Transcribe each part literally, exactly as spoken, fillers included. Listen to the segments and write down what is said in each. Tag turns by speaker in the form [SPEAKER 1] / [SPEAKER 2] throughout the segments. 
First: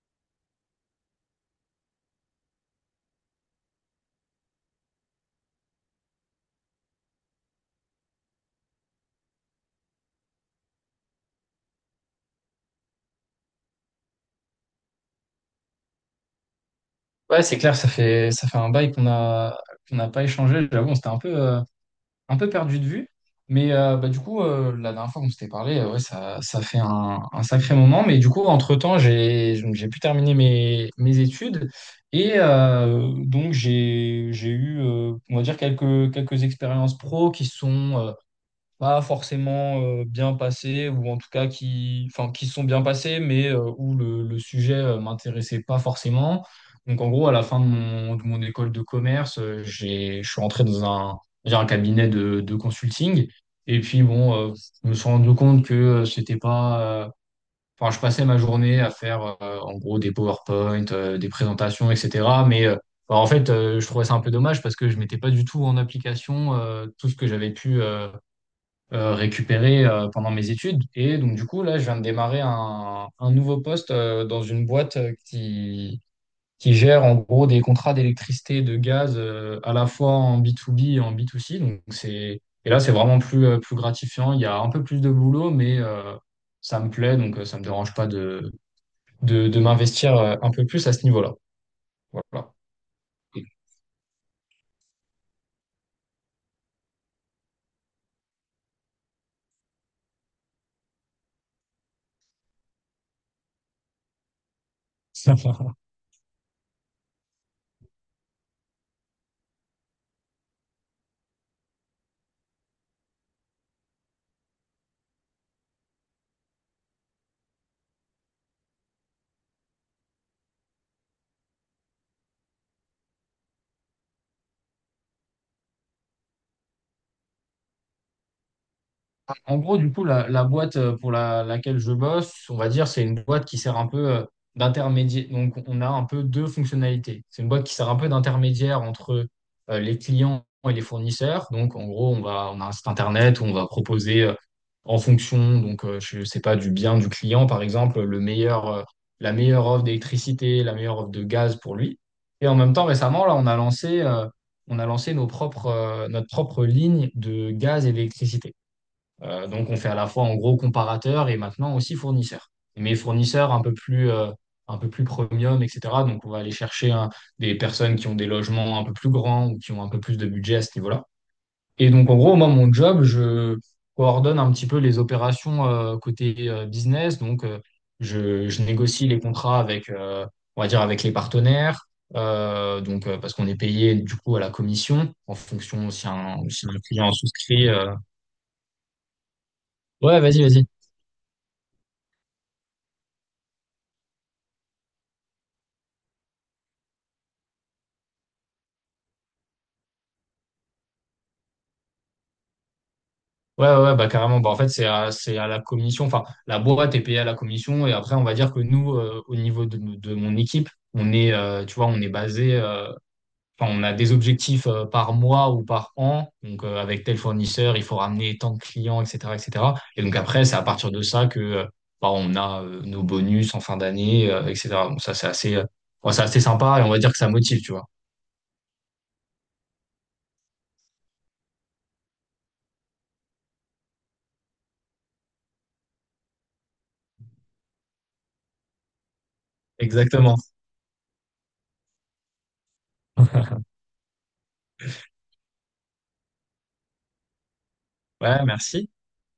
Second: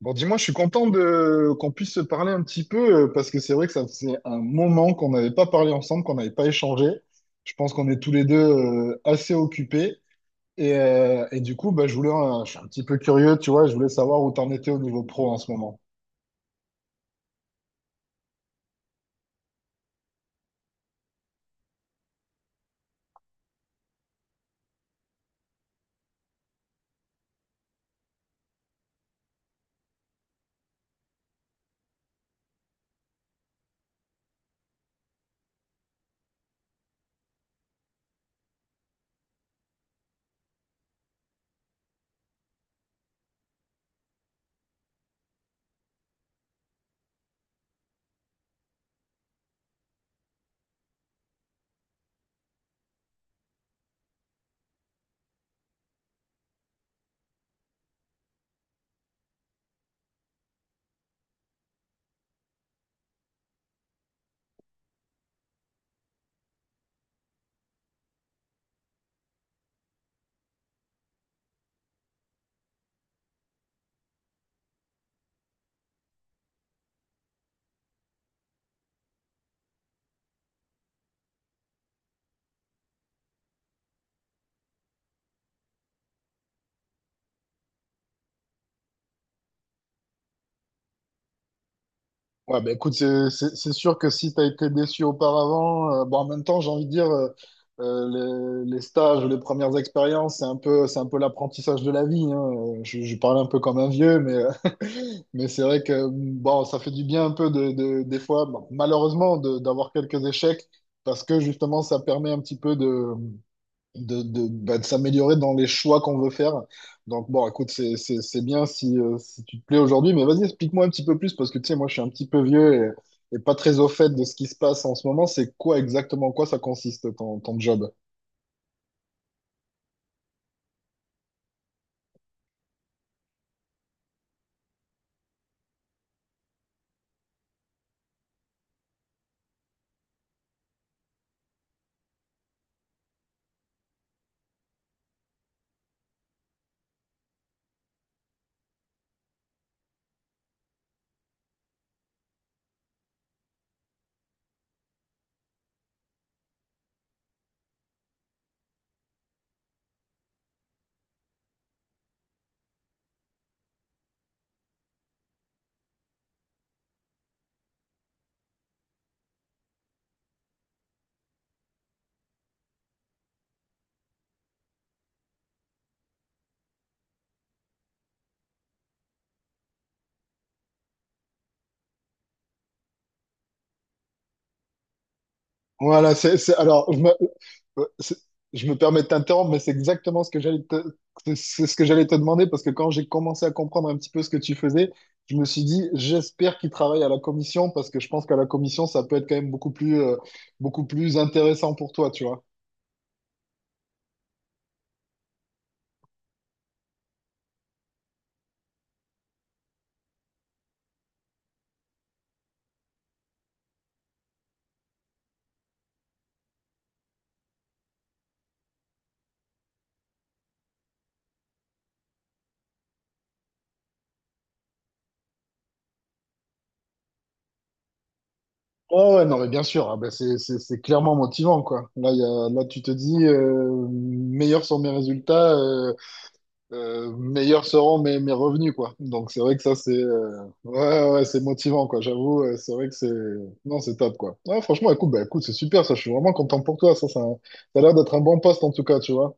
[SPEAKER 1] Bon, dis-moi, je suis content de qu'on puisse se parler un petit peu euh, parce que c'est vrai que ça faisait un moment qu'on n'avait pas parlé ensemble, qu'on n'avait pas échangé. Je pense qu'on est tous les deux euh, assez occupés et, euh, et du coup, bah, je voulais, euh, je suis un petit peu curieux, tu vois, je voulais savoir où t'en étais au niveau pro en ce moment.
[SPEAKER 2] Ouais, c'est clair, ça fait, ça fait un bail qu'on a, qu'on n'a pas échangé. J'avoue, on s'était un peu, euh, un peu perdu de vue. Mais euh, bah, du coup, euh, la dernière fois qu'on s'était parlé, euh, ouais, ça, ça fait un, un sacré moment. Mais du coup, entre-temps, j'ai, j'ai pu terminer mes, mes études. Et euh, donc, j'ai, j'ai eu, euh, on va dire, quelques, quelques expériences pro qui sont, euh, pas forcément euh, bien passées, ou en tout cas qui, enfin, qui sont bien passées, mais euh, où le, le sujet euh, m'intéressait pas forcément. Donc en gros, à la fin de mon, de mon école de commerce, euh, j'ai, je suis rentré dans un, j'ai un cabinet de, de consulting. Et puis bon, euh, je me suis rendu compte que euh, c'était pas, euh, Enfin, je passais ma journée à faire euh, en gros des PowerPoint, euh, des présentations, et cetera. Mais euh, bah, en fait, euh, je trouvais ça un peu dommage parce que je mettais pas du tout en application euh, tout ce que j'avais pu, euh, euh, récupéré euh, pendant mes études. Et donc, du coup, là, je viens de démarrer un, un nouveau poste euh, dans une boîte euh, qui, qui gère en gros des contrats d'électricité, de gaz euh, à la fois en B to B et en B to C. Donc, c'est, et là, c'est vraiment plus, euh, plus gratifiant. Il y a un peu plus de boulot, mais euh, ça me plaît. Donc, euh, ça me dérange pas de, de, de m'investir euh, un peu plus à ce niveau-là. Voilà.
[SPEAKER 1] Ouais, bah écoute, c'est c'est- c'est sûr que si tu as été déçu auparavant, euh, bon, en même temps, j'ai envie de dire, euh, euh, les, les stages, les premières expériences, c'est un peu, c'est un peu l'apprentissage de la vie, hein. Euh, Je, je parle un peu comme un vieux, mais, euh, mais c'est vrai que bon, ça fait du bien un peu de, de- des fois, bon, malheureusement, de- d'avoir quelques échecs parce que justement, ça permet un petit peu de, de, de, bah, de s'améliorer dans les choix qu'on veut faire. Donc, bon, écoute, c'est, c'est, c'est bien si, euh, si tu te plais aujourd'hui, mais vas-y, explique-moi un petit peu plus parce que, tu sais, moi, je suis un petit peu vieux et, et pas très au fait de ce qui se passe en ce moment. C'est quoi exactement, en quoi ça consiste ton, ton job?
[SPEAKER 2] En gros, du coup, la, la boîte euh, pour la- laquelle je bosse, on va dire, c'est une boîte qui sert un peu euh, d'intermédiaire. Donc, on a un peu deux fonctionnalités. C'est une boîte qui sert un peu d'intermédiaire entre euh, les clients et les fournisseurs. Donc, en gros, on va, on a un site internet où on va proposer euh, en fonction, donc, euh, je sais pas, du bien du client, par exemple, le meilleur, euh, la meilleure offre d'électricité, la meilleure offre de gaz pour lui. Et en même temps, récemment, là, on a lancé, euh, on a lancé nos propres, euh, notre propre ligne de gaz et d'électricité. Euh, donc, on fait à la fois en gros comparateur et maintenant aussi fournisseur. Mais fournisseur un peu plus, euh, un peu plus premium, et cetera. Donc, on va aller chercher, hein, des personnes qui ont des logements un peu plus grands ou qui ont un peu plus de budget à ce niveau-là. Et donc, en gros, moi, mon job, je coordonne un petit peu les opérations euh, côté euh, business. Donc, euh, je, je négocie les contrats avec, euh, on va dire, avec les partenaires. Euh, donc, euh, parce qu'on est payé du coup à la commission en fonction si
[SPEAKER 1] Voilà, c'est,
[SPEAKER 2] un,
[SPEAKER 1] c'est-
[SPEAKER 2] si un
[SPEAKER 1] alors, je me,
[SPEAKER 2] client souscrit.
[SPEAKER 1] euh,
[SPEAKER 2] euh.
[SPEAKER 1] c'est- je me permets de t'interrompre, mais c'est
[SPEAKER 2] Ouais,
[SPEAKER 1] exactement ce que
[SPEAKER 2] vas-y,
[SPEAKER 1] j'allais
[SPEAKER 2] vas-y.
[SPEAKER 1] te, c'est ce que j'allais te demander, parce que quand j'ai commencé à comprendre un petit peu ce que tu faisais, je me suis dit, j'espère qu'il travaille à la commission, parce que je pense qu'à la commission, ça peut être quand même beaucoup plus, euh, beaucoup plus intéressant pour toi, tu vois.
[SPEAKER 2] Ouais, ouais, ouais, bah, carrément. Bah, en fait, c'est à, c'est à la commission. Enfin, la boîte est payée à la commission. Et après, on va dire que nous, euh, au niveau de, de mon équipe, on est, euh, tu vois, on est basé. euh, Enfin, on a des objectifs euh, par mois ou par an. Donc, euh, avec tel fournisseur, il faut ramener tant de clients, et cetera, et cetera. Et cetera. Et donc après, c'est à partir de ça que euh, bah, on a euh, nos bonus en fin d'année, euh, et cetera. Donc ça, c'est assez, euh, ouais, c'est assez sympa et on va dire que ça motive, tu vois.
[SPEAKER 1] Oh ouais, non, mais bien sûr, ah ben c'est c'est- c'est clairement motivant, quoi. Là, il y a, là tu te dis, euh, meilleurs sont mes résultats, euh, meilleurs seront mes, mes revenus, quoi. Donc c'est vrai que ça, c'est euh,
[SPEAKER 2] Exactement.
[SPEAKER 1] ouais, ouais, c'est motivant, quoi. J'avoue, euh, c'est vrai que c'est... Non, c'est top, quoi. Ouais, franchement, écoute, bah, écoute, c'est super, ça. Je suis vraiment content pour toi, ça. Ça, ça a l'air d'être un bon
[SPEAKER 2] Ouais,
[SPEAKER 1] poste, en tout
[SPEAKER 2] merci.
[SPEAKER 1] cas, tu vois.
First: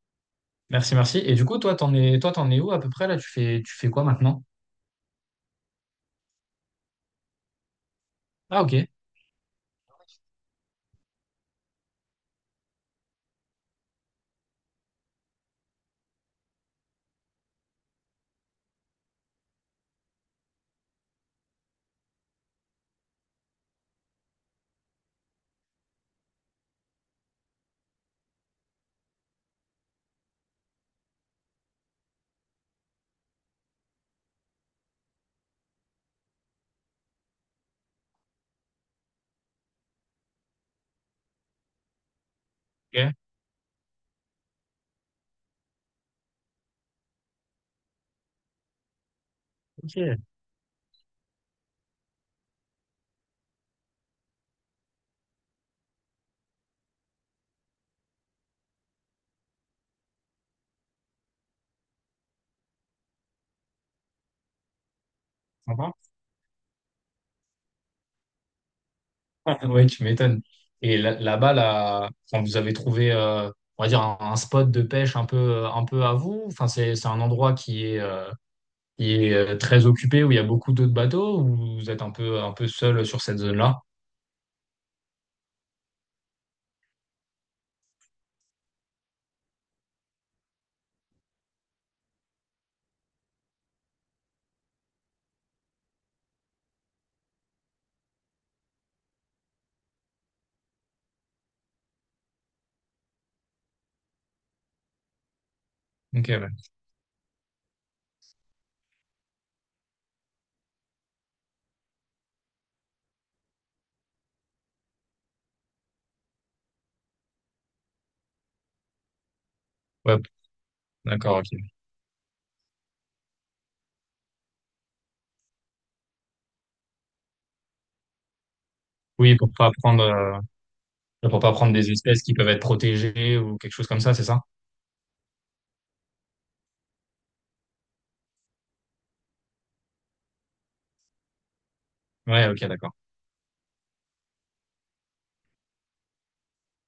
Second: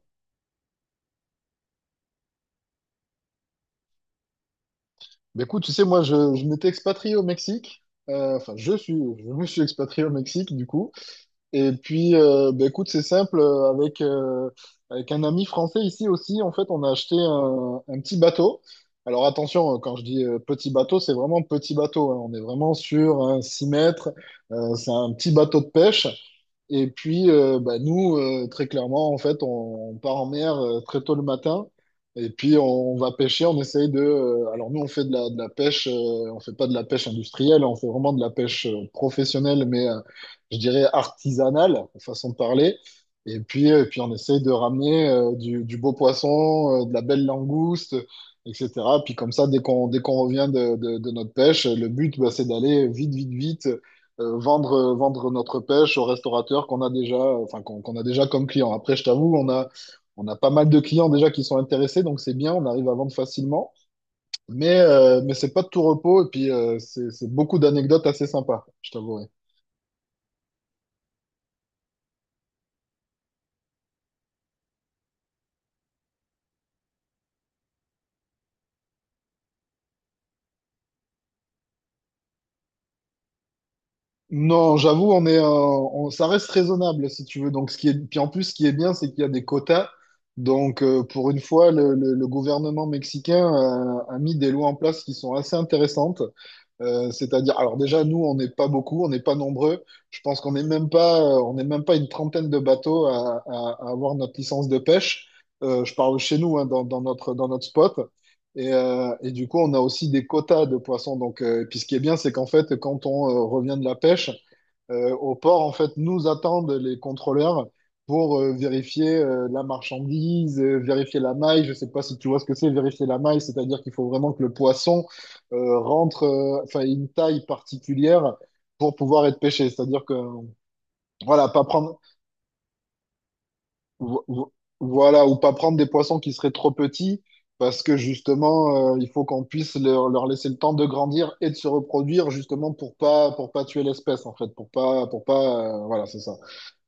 [SPEAKER 2] Merci, merci. Et du coup, toi, t'en es, toi, t'en es où à peu près là? Tu fais, tu fais quoi maintenant?
[SPEAKER 1] Mais écoute, tu sais, moi, je, je m'étais expatrié au Mexique. Euh, Enfin,
[SPEAKER 2] Ah,
[SPEAKER 1] je
[SPEAKER 2] ok,
[SPEAKER 1] suis, je me suis expatrié au Mexique, du coup. Et puis, euh, bah, écoute, c'est simple, euh, avec, euh, avec un ami français ici aussi, en fait, on a acheté un, un petit bateau. Alors attention, euh, quand je dis euh, petit bateau, c'est vraiment petit bateau, hein. On est vraiment sur un six mètres. Euh, c'est un petit bateau de pêche. Et puis, euh, bah, nous, euh, très clairement, en fait, on, on part en mer euh, très tôt le matin. Et puis, on, on va pêcher. On essaye de, euh, alors, nous, on fait de la, de la pêche. Euh, on fait pas de la pêche industrielle. On fait vraiment de la pêche euh, professionnelle, mais euh, je dirais artisanale, façon de parler.
[SPEAKER 2] ok,
[SPEAKER 1] Et puis, et puis on essaye de ramener euh, du, du beau poisson, euh, de la belle langouste, et cetera. Puis, comme ça, dès qu'on dès qu'on
[SPEAKER 2] ok,
[SPEAKER 1] revient de, de, de notre pêche, le but, bah, c'est d'aller vite, vite, vite euh, vendre, euh, vendre notre pêche aux restaurateurs qu'on a déjà, euh, enfin, qu'on qu'on a déjà comme clients. Après, je t'avoue, on a, on a pas mal de clients déjà qui sont intéressés, donc c'est bien, on arrive à vendre facilement. Mais, euh, mais c'est pas de tout
[SPEAKER 2] sympa.
[SPEAKER 1] repos, et puis euh, c'est c'est beaucoup d'anecdotes assez sympas, je t'avouerai.
[SPEAKER 2] Ouais, tu m'étonnes. Et là- là-bas, là, quand vous avez trouvé, euh, on va dire, un, un spot de pêche un peu, euh, un peu à vous, enfin, c'est, c'est un endroit qui est, euh, qui est euh, très occupé, où il y a beaucoup d'autres bateaux, ou vous êtes un peu, un peu seul sur cette zone-là?
[SPEAKER 1] Non, j'avoue, on est, euh, on- ça reste raisonnable si tu veux. Donc, ce qui est, puis en plus, ce qui est bien, c'est qu'il y a des quotas. Donc, euh, pour une fois, le, le- le gouvernement mexicain a, a mis des lois en place qui sont assez intéressantes. Euh, c'est-à-dire, alors déjà, nous, on n'est pas beaucoup, on n'est pas nombreux. Je pense qu'on n'est même pas, euh, on n'est même pas une trentaine de bateaux à, à- à avoir notre licence de pêche. Euh, je parle
[SPEAKER 2] Ok,
[SPEAKER 1] chez nous,
[SPEAKER 2] ouais.
[SPEAKER 1] hein, dans, dans notre, dans notre spot. Et, euh, et du coup, on a aussi des quotas de poissons. Donc, euh, et puis ce qui est bien, c'est qu'en fait, quand on euh, revient de la pêche, euh, au port, en fait, nous attendent les contrôleurs pour euh, vérifier euh, la
[SPEAKER 2] Ouais,
[SPEAKER 1] marchandise, euh, vérifier la
[SPEAKER 2] d'accord, ok.
[SPEAKER 1] maille. Je sais pas si tu vois ce que c'est, vérifier la maille, c'est-à-dire qu'il faut vraiment que le poisson euh, rentre, euh, enfin, ait une taille particulière pour pouvoir
[SPEAKER 2] Oui,
[SPEAKER 1] être
[SPEAKER 2] pour
[SPEAKER 1] pêché.
[SPEAKER 2] pas prendre,
[SPEAKER 1] C'est-à-dire que,
[SPEAKER 2] euh, pour
[SPEAKER 1] voilà,
[SPEAKER 2] pas
[SPEAKER 1] pas
[SPEAKER 2] prendre des
[SPEAKER 1] prendre,
[SPEAKER 2] espèces qui peuvent être protégées ou quelque chose comme ça, c'est
[SPEAKER 1] vo-
[SPEAKER 2] ça?
[SPEAKER 1] vo- voilà, ou pas prendre des poissons qui seraient trop petits. Parce que justement, euh, il faut qu'on puisse leur, leur laisser le temps de grandir et de se reproduire,
[SPEAKER 2] Ouais, ok,
[SPEAKER 1] justement
[SPEAKER 2] d'accord.
[SPEAKER 1] pour pas pour pas tuer l'espèce en fait, pour pas pour pas euh, voilà c'est ça.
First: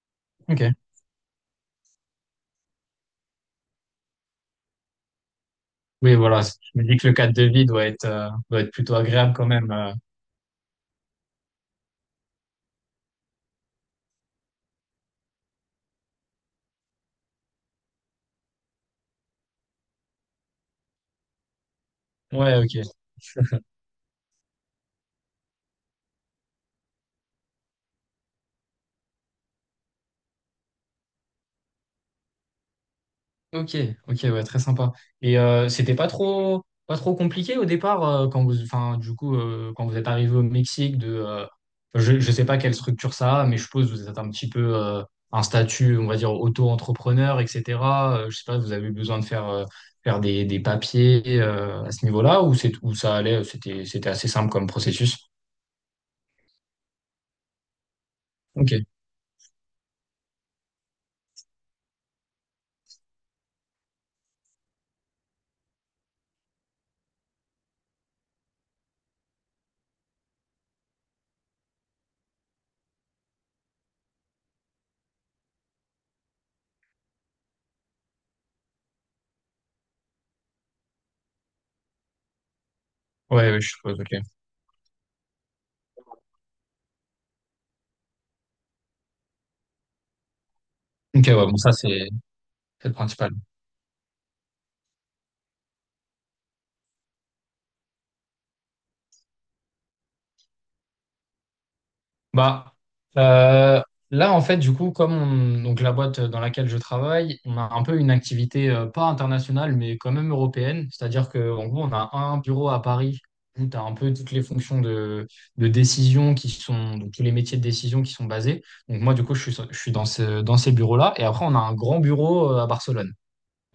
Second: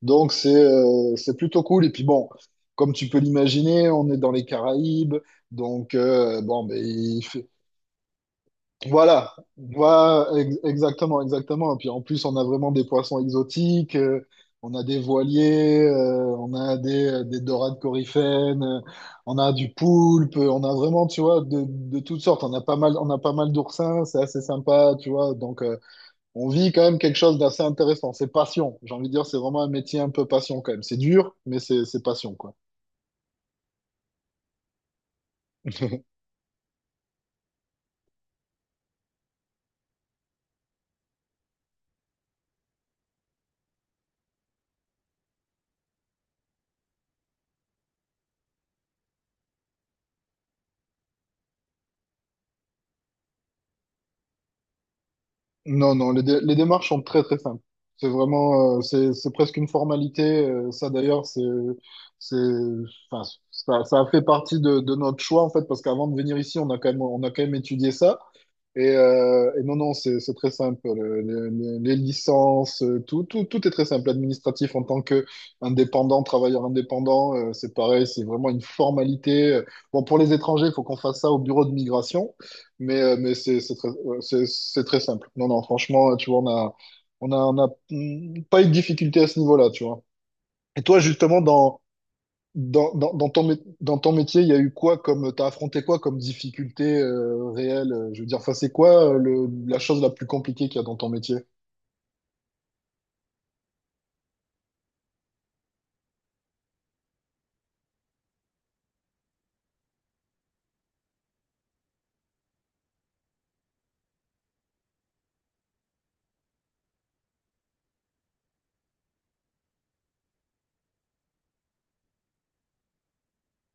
[SPEAKER 1] Donc c'est
[SPEAKER 2] Ok.
[SPEAKER 1] euh, c'est plutôt cool. Et puis bon, comme tu peux l'imaginer, on est dans les Caraïbes. Donc
[SPEAKER 2] Oui,
[SPEAKER 1] euh,
[SPEAKER 2] voilà.
[SPEAKER 1] bon, ben,
[SPEAKER 2] Je me dis que le
[SPEAKER 1] il
[SPEAKER 2] cadre de
[SPEAKER 1] fait-
[SPEAKER 2] vie doit être, euh, doit être, plutôt agréable
[SPEAKER 1] voilà,
[SPEAKER 2] quand même. euh.
[SPEAKER 1] voilà, ex- exactement, exactement. Et puis en plus, on a vraiment des poissons exotiques. Euh, on a des voiliers, euh, on a des, des dorades coryphènes, euh, on a du poulpe, on a vraiment, tu vois, de, de toutes sortes. On
[SPEAKER 2] Ouais,
[SPEAKER 1] a pas
[SPEAKER 2] ok.
[SPEAKER 1] mal, on a pas mal d'oursins, c'est assez sympa, tu vois. Donc, euh, on vit quand même quelque chose d'assez intéressant. C'est passion. J'ai envie de dire, c'est vraiment un métier un peu passion quand même. C'est dur, mais c'est c'est passion, quoi.
[SPEAKER 2] Ok, ok, ouais, très sympa. Et euh, c'était pas trop, pas trop compliqué au départ euh, quand vous, enfin, du coup, euh, quand vous êtes arrivé au Mexique, de, euh, je, je sais pas quelle structure ça a, mais je suppose que vous êtes un petit peu euh, un statut, on va dire, auto-entrepreneur, et cetera. Euh, je sais pas, vous avez eu besoin de faire, euh, faire des, des papiers euh, à ce niveau-là ou c'est, où ça allait, euh, c'était, c'était assez simple comme processus.
[SPEAKER 1] Non, non, les, dé- les démarches sont très, très simples. C'est
[SPEAKER 2] Ok,
[SPEAKER 1] vraiment, euh,
[SPEAKER 2] ouais,
[SPEAKER 1] c'est c'est presque une formalité. Euh, ça, d'ailleurs, c'est, c'est, enfin, ça, ça a fait partie de, de notre choix, en fait, parce qu'avant de venir ici, on a quand même, on a quand même étudié ça. Et, euh, et non, non, c'est c'est très simple. Le- le- le- les licences, euh, tout, tout, tout est très simple. Administratif en tant que indépendant, travailleur indépendant, euh, c'est pareil, c'est vraiment une formalité. Bon, pour les étrangers, il faut qu'on fasse ça au bureau de migration, mais, euh, mais c'est
[SPEAKER 2] ouais, je
[SPEAKER 1] c'est très,
[SPEAKER 2] suppose,
[SPEAKER 1] euh,
[SPEAKER 2] ok.
[SPEAKER 1] c'est c'est très simple. Non, non, franchement, tu vois, on a, on a, on a mm, pas eu de difficulté à ce niveau-là, tu vois. Et toi,
[SPEAKER 2] Ok, ouais,
[SPEAKER 1] justement,
[SPEAKER 2] bon, ça
[SPEAKER 1] dans,
[SPEAKER 2] c'est. C'est
[SPEAKER 1] dans,
[SPEAKER 2] le
[SPEAKER 1] dans, dans
[SPEAKER 2] principal.
[SPEAKER 1] ton, mé- dans ton métier, il y a eu quoi comme, t'as affronté quoi comme difficulté euh, réelle? euh, Je veux dire, enfin, c'est quoi euh, le, la chose la plus compliquée qu'il y a dans ton métier?
[SPEAKER 2] Bah, euh, là, en fait, du coup, comme on- donc la boîte dans laquelle je travaille, on a un peu une activité euh, pas internationale, mais quand même européenne. C'est-à-dire qu'en gros, on a un bureau à Paris où tu as un peu toutes les fonctions de, de décision qui sont, donc tous les métiers de décision qui sont basés. Donc moi, du coup, je suis, je suis dans ce, dans ces bureaux-là. Et après, on a un grand bureau euh, à Barcelone.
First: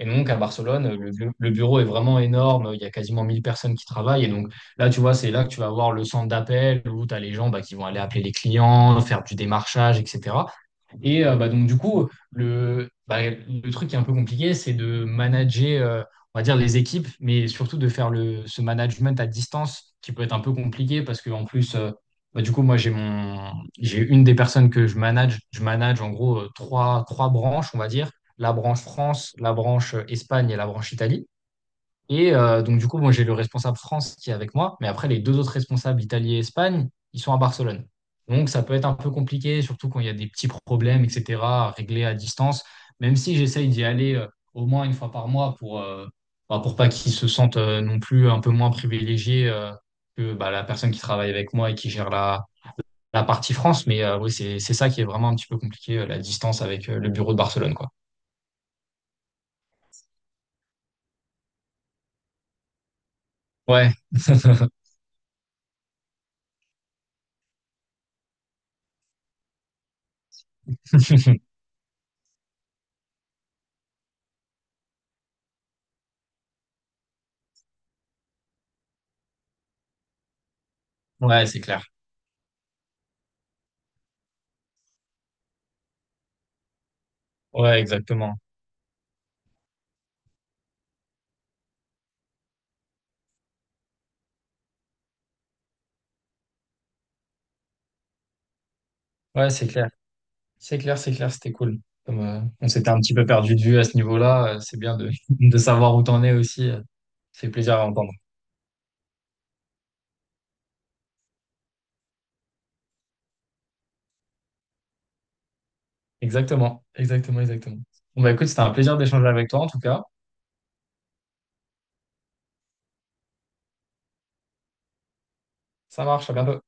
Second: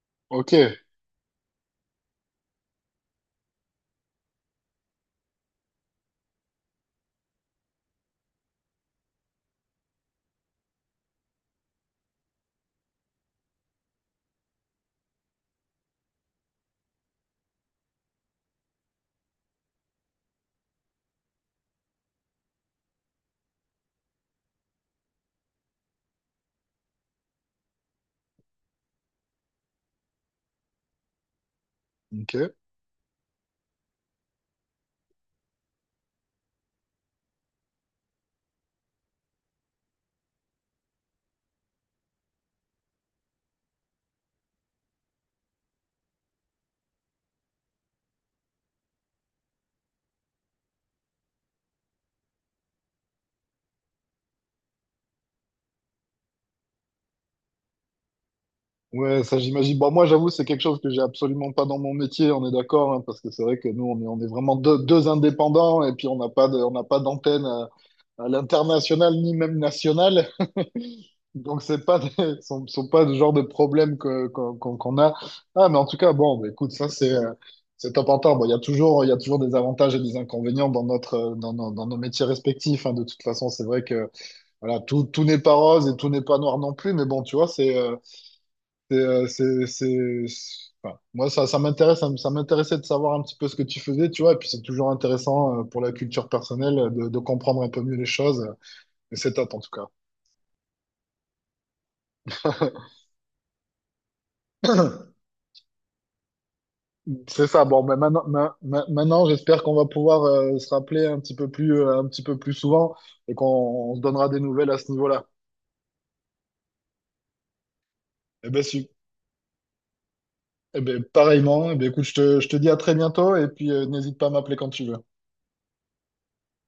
[SPEAKER 2] Et donc, à
[SPEAKER 1] Ok,
[SPEAKER 2] Barcelone, le, bu- le bureau est vraiment énorme. Il y a quasiment mille personnes qui travaillent. Et donc, là, tu vois, c'est là que tu vas avoir le centre d'appel où tu as les gens, bah, qui vont aller appeler les clients, faire du démarchage, et cetera. Et euh, bah, donc, du coup, le, bah, le truc qui est un peu compliqué, c'est de manager, euh, on va dire, les équipes, mais surtout de faire le, ce management à distance qui peut être un peu compliqué parce qu'en plus, euh, bah, du coup, moi, j'ai mon, j'ai une des personnes que je manage. Je manage en gros euh, trois, trois branches, on va dire, la branche France, la branche euh, Espagne et la branche Italie. Et
[SPEAKER 1] ok.
[SPEAKER 2] euh, donc, du coup, bon, j'ai le responsable France qui est avec moi, mais après, les deux autres responsables, Italie et Espagne, ils sont à Barcelone. Donc, ça peut être un peu compliqué, surtout quand il y a des petits problèmes, et cetera, à régler à distance, même si j'essaye d'y aller euh, au moins une fois par mois pour, euh, bah, pour pas qu'ils se sentent euh, non plus un peu moins privilégiés euh, que, bah, la personne qui travaille avec moi et qui gère la, la partie France. Mais euh, oui, c'est, c'est ça qui est vraiment un petit peu compliqué, euh, la distance avec euh, le bureau de Barcelone, quoi.
[SPEAKER 1] Ouais, ça j'imagine. Bon, moi, j'avoue, c'est quelque chose que j'ai absolument pas dans mon métier, on est d'accord, hein, parce que c'est vrai que nous,
[SPEAKER 2] Ouais,
[SPEAKER 1] on est, on est vraiment deux, deux indépendants et puis on n'a pas de, on n'a pas d'antenne. euh, à l'international ni même national. Donc, c'est pas des- sont, sont pas le genre de problème que, qu'on, qu'on qu'on a. Ah, mais en tout cas, bon, bah, écoute, ça, c'est, euh, c'est top en top. Bon, il y a toujours, il y a toujours des avantages et des inconvénients dans notre, euh,
[SPEAKER 2] ouais,
[SPEAKER 1] dans,
[SPEAKER 2] c'est
[SPEAKER 1] nos
[SPEAKER 2] clair.
[SPEAKER 1] dans nos métiers respectifs, hein. De toute façon, c'est vrai que, voilà, tout, tout n'est pas rose et tout n'est pas noir non plus. Mais bon, tu vois, c'est,
[SPEAKER 2] Ouais,
[SPEAKER 1] euh,
[SPEAKER 2] exactement.
[SPEAKER 1] c'est, euh, c'est, c'est- c'est- enfin, moi, ça, ça m'intéresse, ça, m- ça m'intéressait de savoir un petit peu ce que tu faisais, tu vois. Et puis, c'est toujours intéressant, euh, pour la culture personnelle euh, de, de comprendre un peu mieux les choses. C'est
[SPEAKER 2] Ouais,
[SPEAKER 1] top en
[SPEAKER 2] c'est
[SPEAKER 1] tout cas.
[SPEAKER 2] clair. C'est clair, c'est clair, c'était cool. Comme, euh, on s'était un petit peu perdu de vue à ce niveau-là, euh, c'est bien de, de savoir où t'en es aussi. Euh, ça
[SPEAKER 1] C'est
[SPEAKER 2] fait
[SPEAKER 1] ça.
[SPEAKER 2] plaisir
[SPEAKER 1] Bon,
[SPEAKER 2] à
[SPEAKER 1] mais
[SPEAKER 2] entendre.
[SPEAKER 1] maintenant, ma- ma- maintenant, j'espère qu'on va pouvoir euh, se rappeler un petit peu plus, euh, un petit peu plus souvent et qu'on on se donnera des nouvelles à ce niveau-là.
[SPEAKER 2] Exactement, exactement, exactement. Bon, bah, écoute,
[SPEAKER 1] Eh
[SPEAKER 2] c'était
[SPEAKER 1] ben,
[SPEAKER 2] un
[SPEAKER 1] su-
[SPEAKER 2] plaisir d'échanger avec toi en tout cas.
[SPEAKER 1] eh ben, pareillement. Eh ben, écoute, je te, je te dis à très bientôt et puis euh, n'hésite pas à m'appeler quand tu veux.
[SPEAKER 2] Ça marche, à bientôt.